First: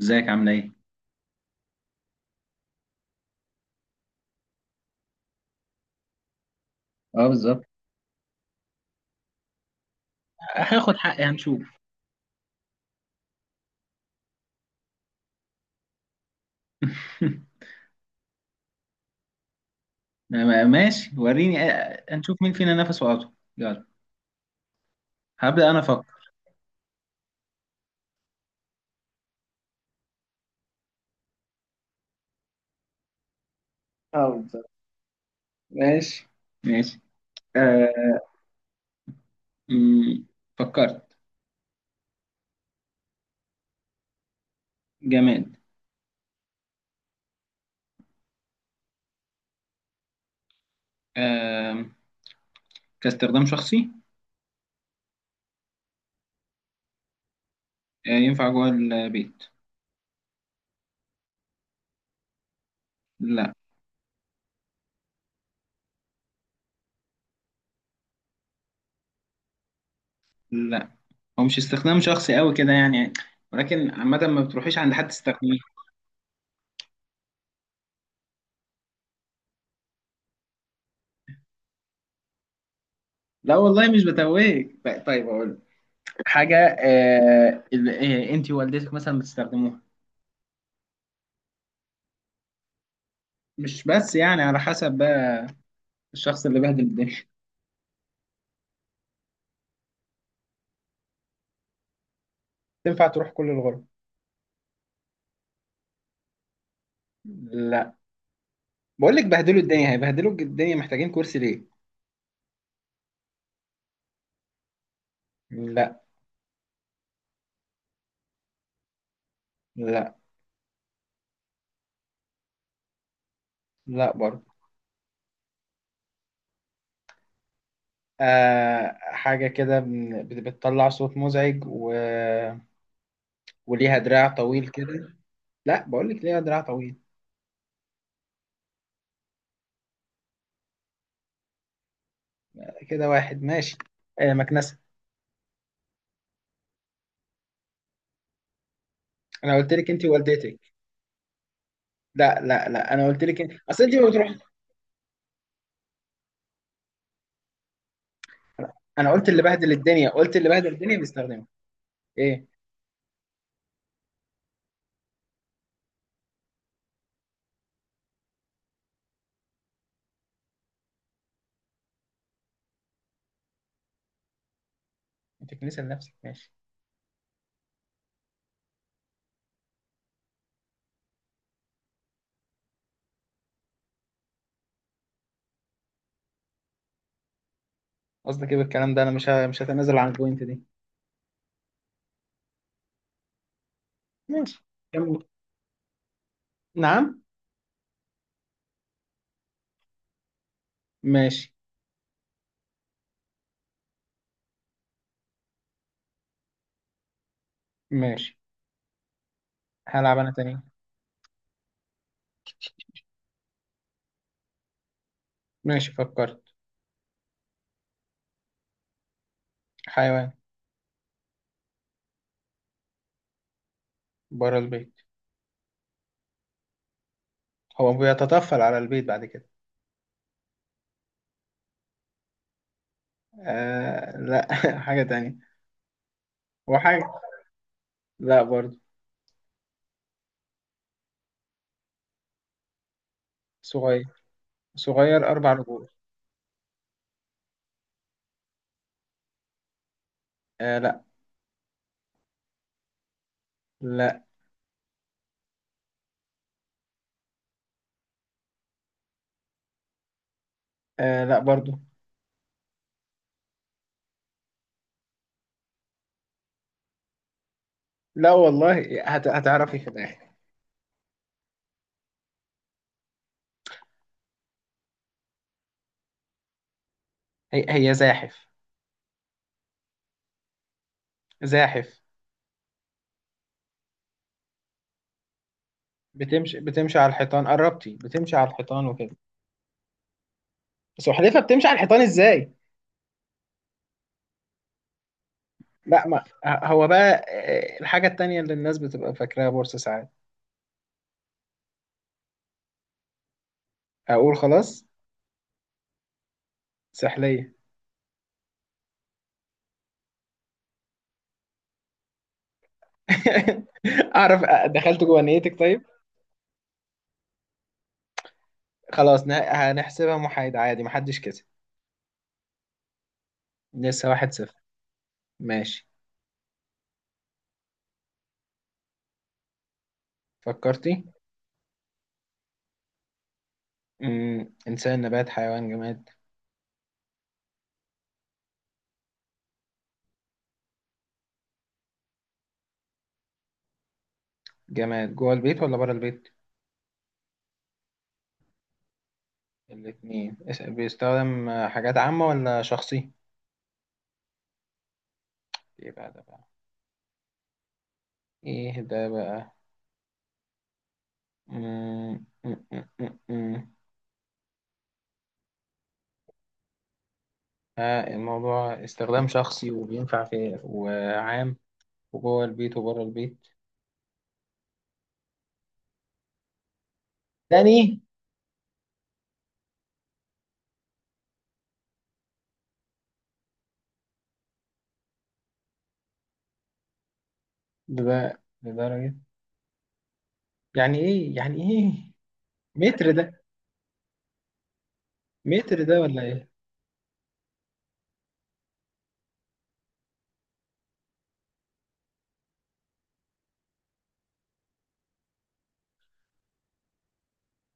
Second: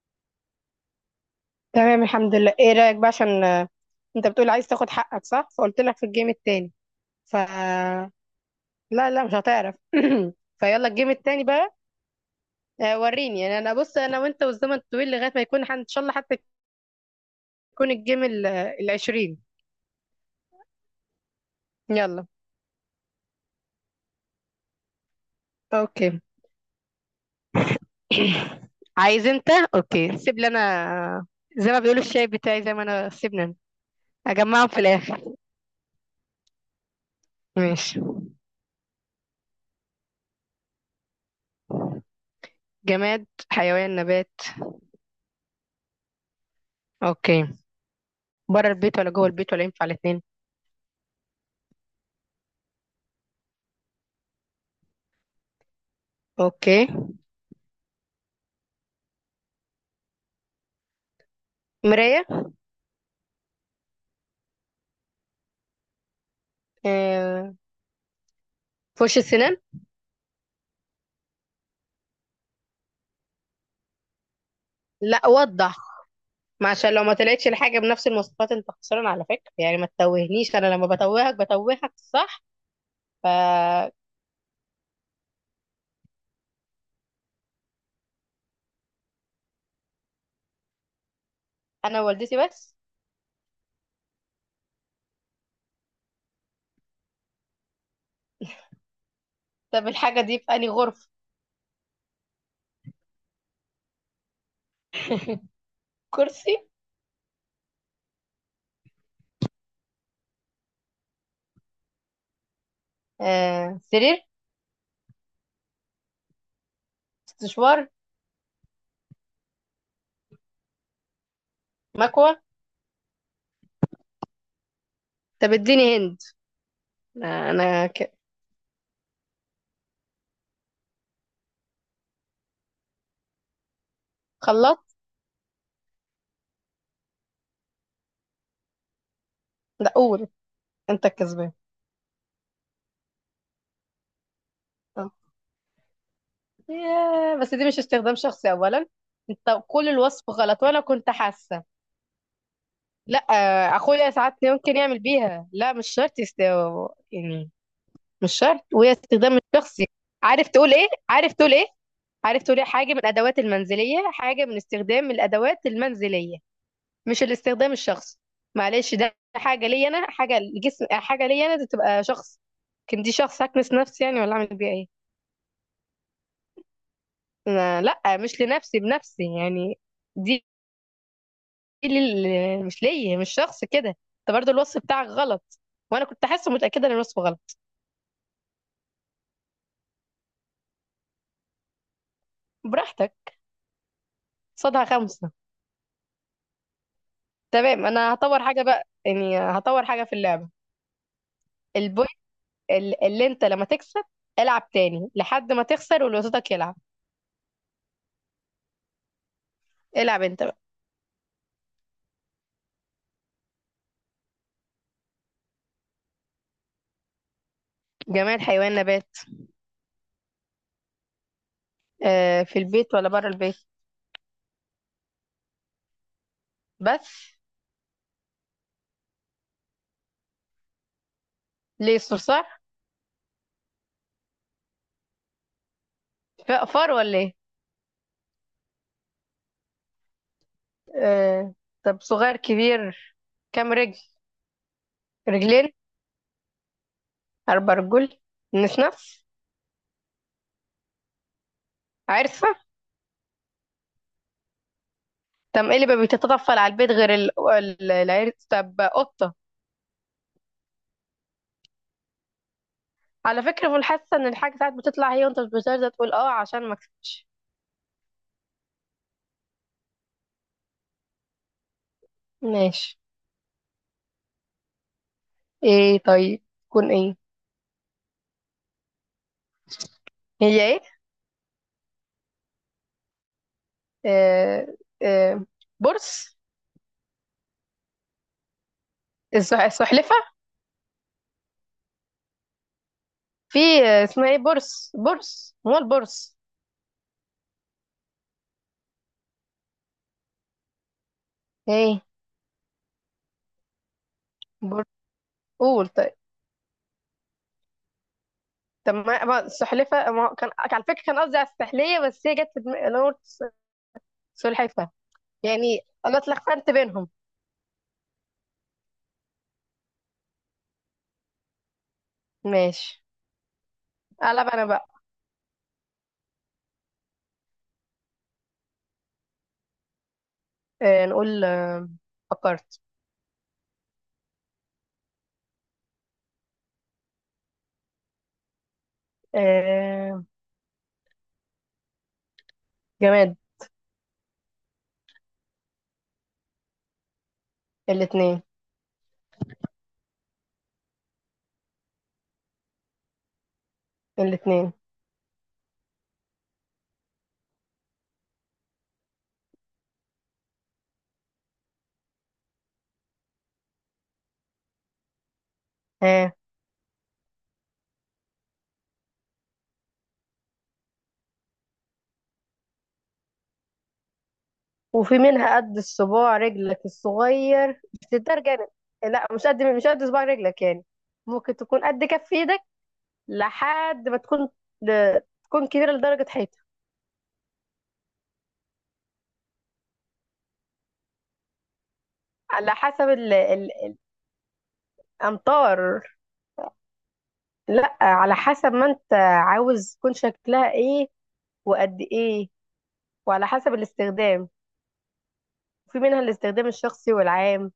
ازيك عامله ايه؟ تمام الحمد لله. ايه رأيك بقى عشان انت بتقول عايز تاخد حقك؟ صح، فقلت لك في الجيم التاني. اه ف بالظبط. لا لا، مش هتعرف فيلا هاخد الجيم حقي التاني هنشوف. بقى. وريني يعني. انا بص، انا وانت والزمن طويل لغاية ما يكون ان شاء الله حتى يكون الجيم العشرين. ماشي، وريني، يلا. هنشوف مين فينا نفسه اطول. يلا. هبدأ انا اوكي افكر. عايز انت؟ اوكي، سيب لي انا. زي ما بيقولوا، الشاي بتاعي زي ما انا، سيبني انا اه اجمعهم بالظبط. في الاخر. ماشي ماشي. ماشي. آه. مم، فكرت. جماد، حيوان، نبات؟ جماد. اوكي. بره البيت ولا جوه البيت ولا ينفع الاتنين؟ آه. كاستخدام شخصي. اوكي. آه، ينفع جوه البيت. مراية. لا آه، فرش السنان. لا، هو مش استخدام شخصي قوي كده يعني، ولكن عامة ما بتروحيش عند حد لا تستخدميه. وضح. ما عشان لو ما طلعتش الحاجه بنفس المواصفات، انت خسران على فكره يعني. ما تتوهنيش، انا لما بتوهك بتوهك صح؟ لا والله فانا. مش بتوهك. طيب اقول حاجة انت ووالدتك مثلا بتستخدموها. والدتي بس. مش بس يعني، على حسب بقى الشخص اللي بهدل الدنيا. طب الحاجه دي في انهي غرفه؟ تنفع تروح كل الغرف. كرسي. لا، بقول لك بهدلوا الدنيا، هيبهدلوا الدنيا، محتاجين كرسي ليه؟ سرير. لا. استشوار. لا. مكوه. لا برضه. طب اديني هند. انا حاجة كده بتطلع صوت مزعج، و... وليها دراع طويل خلاط. كده. لا، بقول لك ليها دراع طويل. لا قول، انت الكسبان. كده واحد ماشي. آه، مكنسة. آه. ياه، بس دي مش استخدام شخصي اولا. انا انت قلت كل لك انت الوصف ووالدتك. غلط وانا كنت حاسه. لا لا لا، انا قلت لا، لك اصل انت ما اخويا بتروح. ساعات ممكن يعمل بيها، لا مش شرط يعني. مش شرط وهي انا قلت استخدام اللي بهدل الشخصي. الدنيا، قلت عارف اللي بهدل تقول ايه، الدنيا عارف بيستخدمه. تقول ايه، عارف ايه. تقول ايه، حاجه من الادوات المنزليه، حاجه من استخدام الادوات المنزليه، مش الاستخدام الشخصي. معلش، ده حاجه ليا انا، حاجه لجسم، حاجه ليا انا، دي تبقى شخص. لكن دي شخص هكنس نفسي يعني؟ ولا اعمل بيها ايه؟ انت كنيسة لنفسك، ماشي. لا مش لنفسي، بنفسي يعني. دي مش ليا، مش شخص كده. انت برضه الوصف بتاعك غلط وانا كنت حاسه متاكده ان الوصف غلط. قصدك ايه بالكلام ده؟ انا مش هتنازل عن البوينت دي. براحتك. ماشي. صدها كمل. خمسة. نعم. تمام، انا هطور حاجة بقى، يعني هطور حاجة في اللعبة. ماشي. البوينت اللي انت لما تكسب، العب تاني لحد ما تخسر واللي قصادك يلعب. ماشي. هلعب العب انا انت بقى. تاني. ماشي، فكرت. جماد، حيوان، نبات؟ حيوان. آه، في البيت ولا بره البيت؟ بره البيت. بس هو بيتطفل على البيت بعد كده. ليه؟ صرصار. آه لا. حاجة تانية. هو فار ولا حاجة. ايه؟ لا برضو. آه. طب صغير كبير؟ كام رجل؟ صغير. صغير، أربع رجلين، رجول. 4 رجول. نفس. آه لا. عرسة. لا. طب ايه اللي ما بيتطفل على البيت غير العرس؟ طب قطة. آه لا برضو. على فكرة، في الحاسة ان الحاجة ساعات بتطلع هي وانت مش بترضى تقول اه عشان ما اكسبش. لا والله هتعرفي في الآخر. ماشي. ايه طيب؟ تكون ايه؟ هي زاحف. هي ايه؟ زاحف. آه آه بورس. بتمشي على الحيطان، قربتي بتمشي على الحيطان وكده. السحلفة. بس وحدتها بتمشي على الحيطان ازاي؟ في، اسمها ايه؟ بورس، ما هو لا، ما البورس؟ هو بقى. الحاجة التانية اللي الناس بتبقى فاكراها بورصة ساعات. ايه أقول خلاص. بورس؟ قول طيب. سحلية. طب ما السحلفة، ما هو كان على فكرة كان قصدي على السحلية، بس هي جت في دماغي انا قلت أعرف. سلحفة دخلت جوه نيتك يعني. طيب. انا اتلخبطت بينهم. خلاص، هنحسبها محايدة عادي، محدش كسب. ماشي. لسه واحد قلب صفر انا بقى. ماشي. فكرتي. نقول. فكرت. إنسان نبات حيوان جماد. آه جماد. جماد جوه البيت ولا بره البيت؟ الاتنين. الاتنين. بيستخدم حاجات عامة ولا شخصي؟ الاتنين. إيه بقى ده بقى؟ إيه ده بقى؟ مم. مم. مم. مم. ها. الموضوع استخدام شخصي وبينفع في وعام، وجوه البيت وبره البيت. وفي منها قد الصباع رجلك الصغير، تاني. بس ده جانب. لا، مش قد، مش قد صباع رجلك يعني. ممكن تكون قد كف ايدك لحد ما تكون ل- تكون كبيرة لدرجة حيطة. ده لدرجة. يعني ايه؟ يعني ايه؟ على حسب متر ده؟ متر ده الأمطار. ولا ايه؟ لا، على حسب ما انت عاوز تكون شكلها ايه، وقد ايه، وعلى حسب الاستخدام. في منها الاستخدام الشخصي والعام،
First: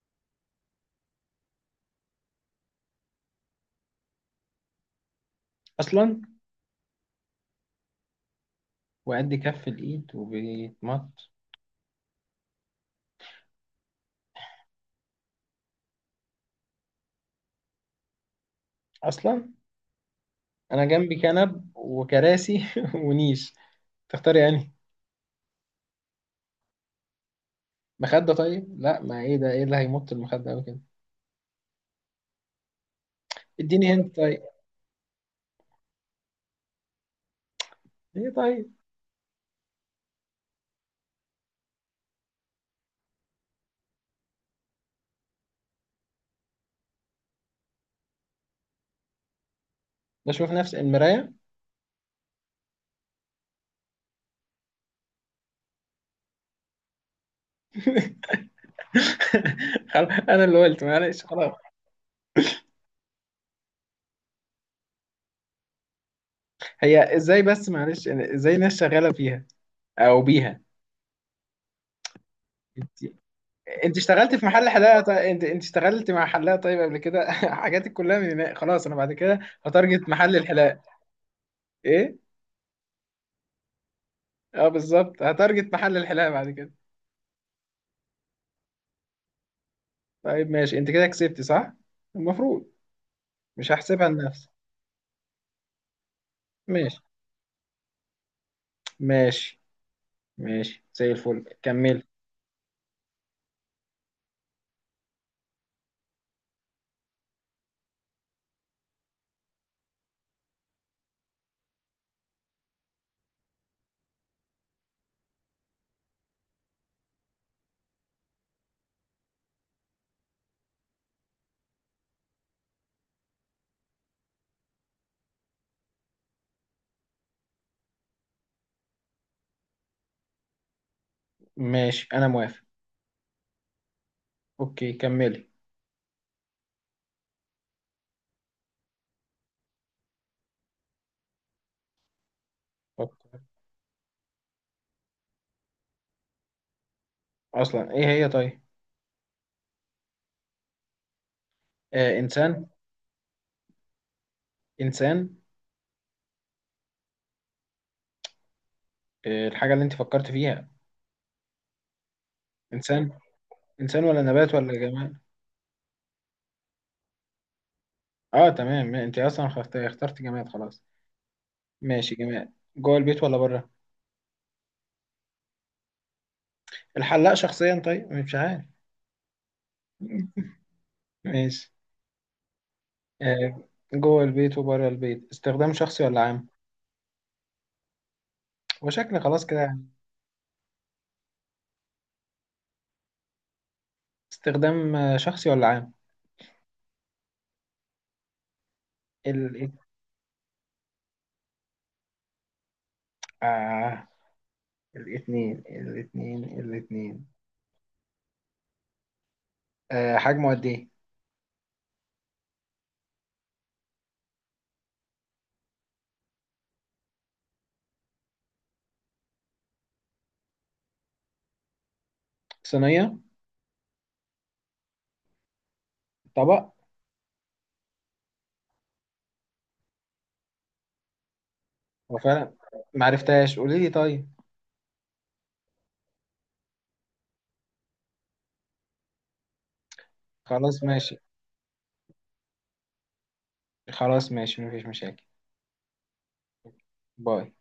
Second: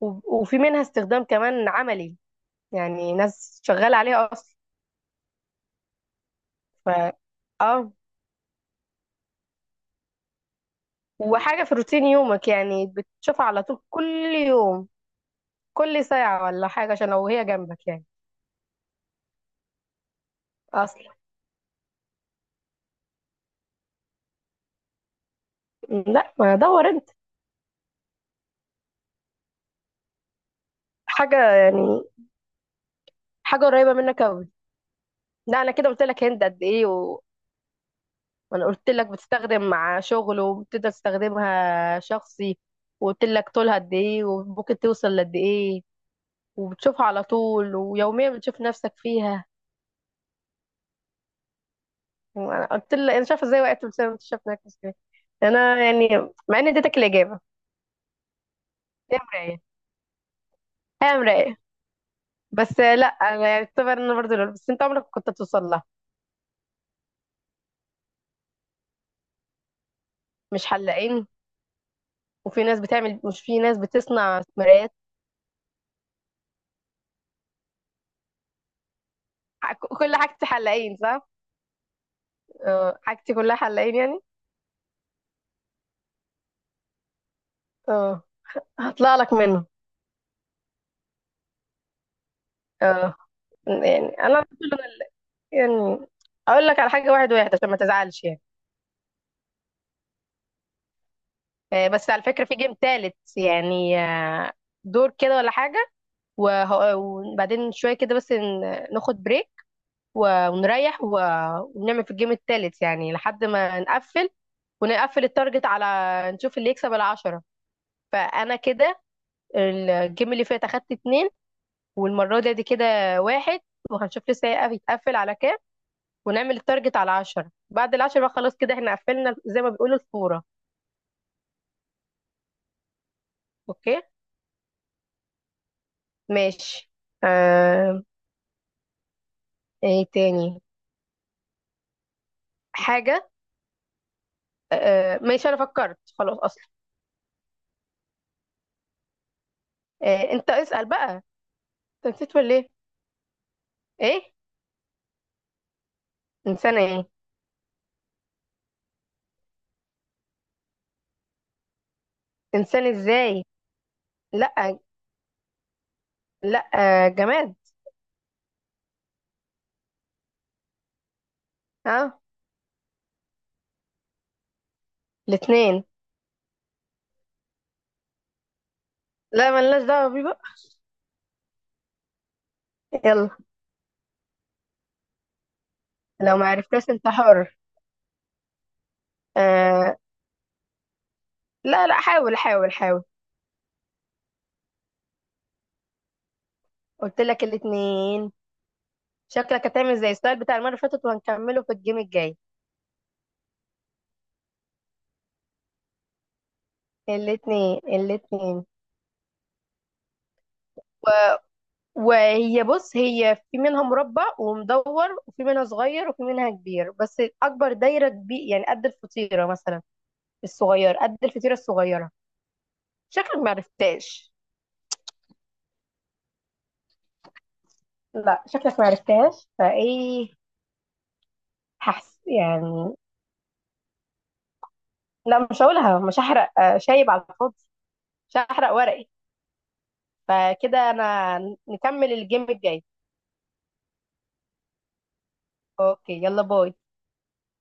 وفي منها استخدام كمان عملي يعني. ناس شغالة عليها أصلا. اصلا. ف اه. وقد كف الايد وبيتمط. وحاجة في روتين يومك يعني، بتشوفها على طول كل يوم، كل ساعة، ولا حاجة عشان لو هي جنبك يعني. اصلا. انا اصلا. جنبي كنب وكراسي ونيش. تختار يعني. لا، ما دور انت. مخدة؟ طيب لا، ما ايه ده؟ ايه اللي هيمط المخدة اوي كده؟ حاجة يعني، حاجة اديني قريبة هنت منك طيب. قوي. لا، انا كده قلت لك هند قد ايه ايه وانا طيب. قلت لك بتستخدم مع شغل وبتقدر تستخدمها شخصي، وقلت لك طولها قد ايه وممكن توصل لقد ايه، وبتشوفها على طول ويوميا بتشوف نفسك فيها. بشوف نفسي المراية. انا قلت لها انا شايفه ازاي وقعت بسبب انت شايف انك ازاي، انا يعني، مع اني اديتك الاجابه. هي مرايه. خلاص، انا اللي قلت، هي معلش خلاص. مرايه. بس لا انا يعني اعتبر ان انا برضه لول، بس انت عمرك كنت توصل لها. هي ازاي بس؟ معلش يعني ازاي الناس شغاله فيها او بيها؟ مش حلاقين، وفي ناس انت بتعمل، مش في ناس انت اشتغلت بتصنع في محل مرايات. حلاقه طيب. انت اشتغلت مع حلاقه طيب قبل كده. حاجاتك كلها من هناك. خلاص انا بعد كده هتارجت كل محل حاجتي الحلاقه. حلاقين صح؟ ايه. اه، حاجتي كلها حلاقين يعني. اه بالظبط، هتارجت محل الحلاقه بعد كده. اه، هطلع لك منه. طيب ماشي، انت كده كسبت صح. المفروض. اه، مش هحسبها يعني انا لنفسي. برضو، أنا يعني اقول لك على ماشي حاجه واحد واحد عشان ما تزعلش يعني. ماشي ماشي، زي الفل كملي. بس على فكره في جيم تالت يعني، دور كده ولا حاجه، وبعدين شوية كده بس ناخد بريك ونريح ونعمل في الجيم التالت يعني لحد ما نقفل، ونقفل التارجت على نشوف اللي يكسب العشرة. فأنا كده الجيم اللي فات أخدت 2، والمرة دي كده واحد، وهنشوف لسه هيتقفل على كام. ونعمل التارجت على 10، بعد العشرة بقى خلاص كده احنا قفلنا، زي ما بيقولوا، الفورة. ماشي انا موافق. اوكي. اوكي كملي. ماشي. آه... ايه تاني حاجة؟ فكر. ماشي أنا فكرت خلاص أصلا. اصلا ايه هي طيب. انت اسأل بقى. انت آه، نسيت ولا انسان. ايه؟ ايه؟ انسان. انسانه ايه؟ الحاجه اللي انت فكرت فيها. انسان انسان. ازاي؟ انسان ولا نبات ولا لا، جماد؟ لا جماد. اه تمام، ما انت اصلا اخترت جماد خلاص. ماشي، ها. جماد جوه البيت ولا بره؟ الاتنين. الحلاق شخصيا؟ طيب مش عارف. لا، ملناش دعوه بيه بقى. ماشي. يلا. آه. جوه البيت وبره البيت، استخدام شخصي ولا لو ما عام؟ عرفتش انت حر. وشكل خلاص كده يعني. آه، لا لا، حاول حاول حاول. استخدام شخصي ولا عام؟ قلت لك الاتنين. شكلك ال... هتعمل زي السؤال بتاع المره اللي فاتت وهنكمله في الجيم الجاي. آه، الاتنين الاتنين الاتنين. الاتنين، الاتنين. حجمه قد ايه؟ وهي بص، هي في منها مربع ومدور، وفي منها صغير وفي منها كبير، بس اكبر دايره كبير يعني قد الفطيره مثلا. الصغير قد الفطيره الصغيره. صينية. شكلك ما عرفتاش. طبق. لا، شكلك ما عرفتهاش فايه. هو هحس فعلا يعني. معرفتهاش، قولي لي طيب. لا، مش هقولها، مش هحرق شايب على الفاضي. مش هحرق ورقي. خلاص فكده ماشي. انا نكمل الجيم الجاي. خلاص ماشي، مفيش مشاكل. اوكي يلا باي. باي.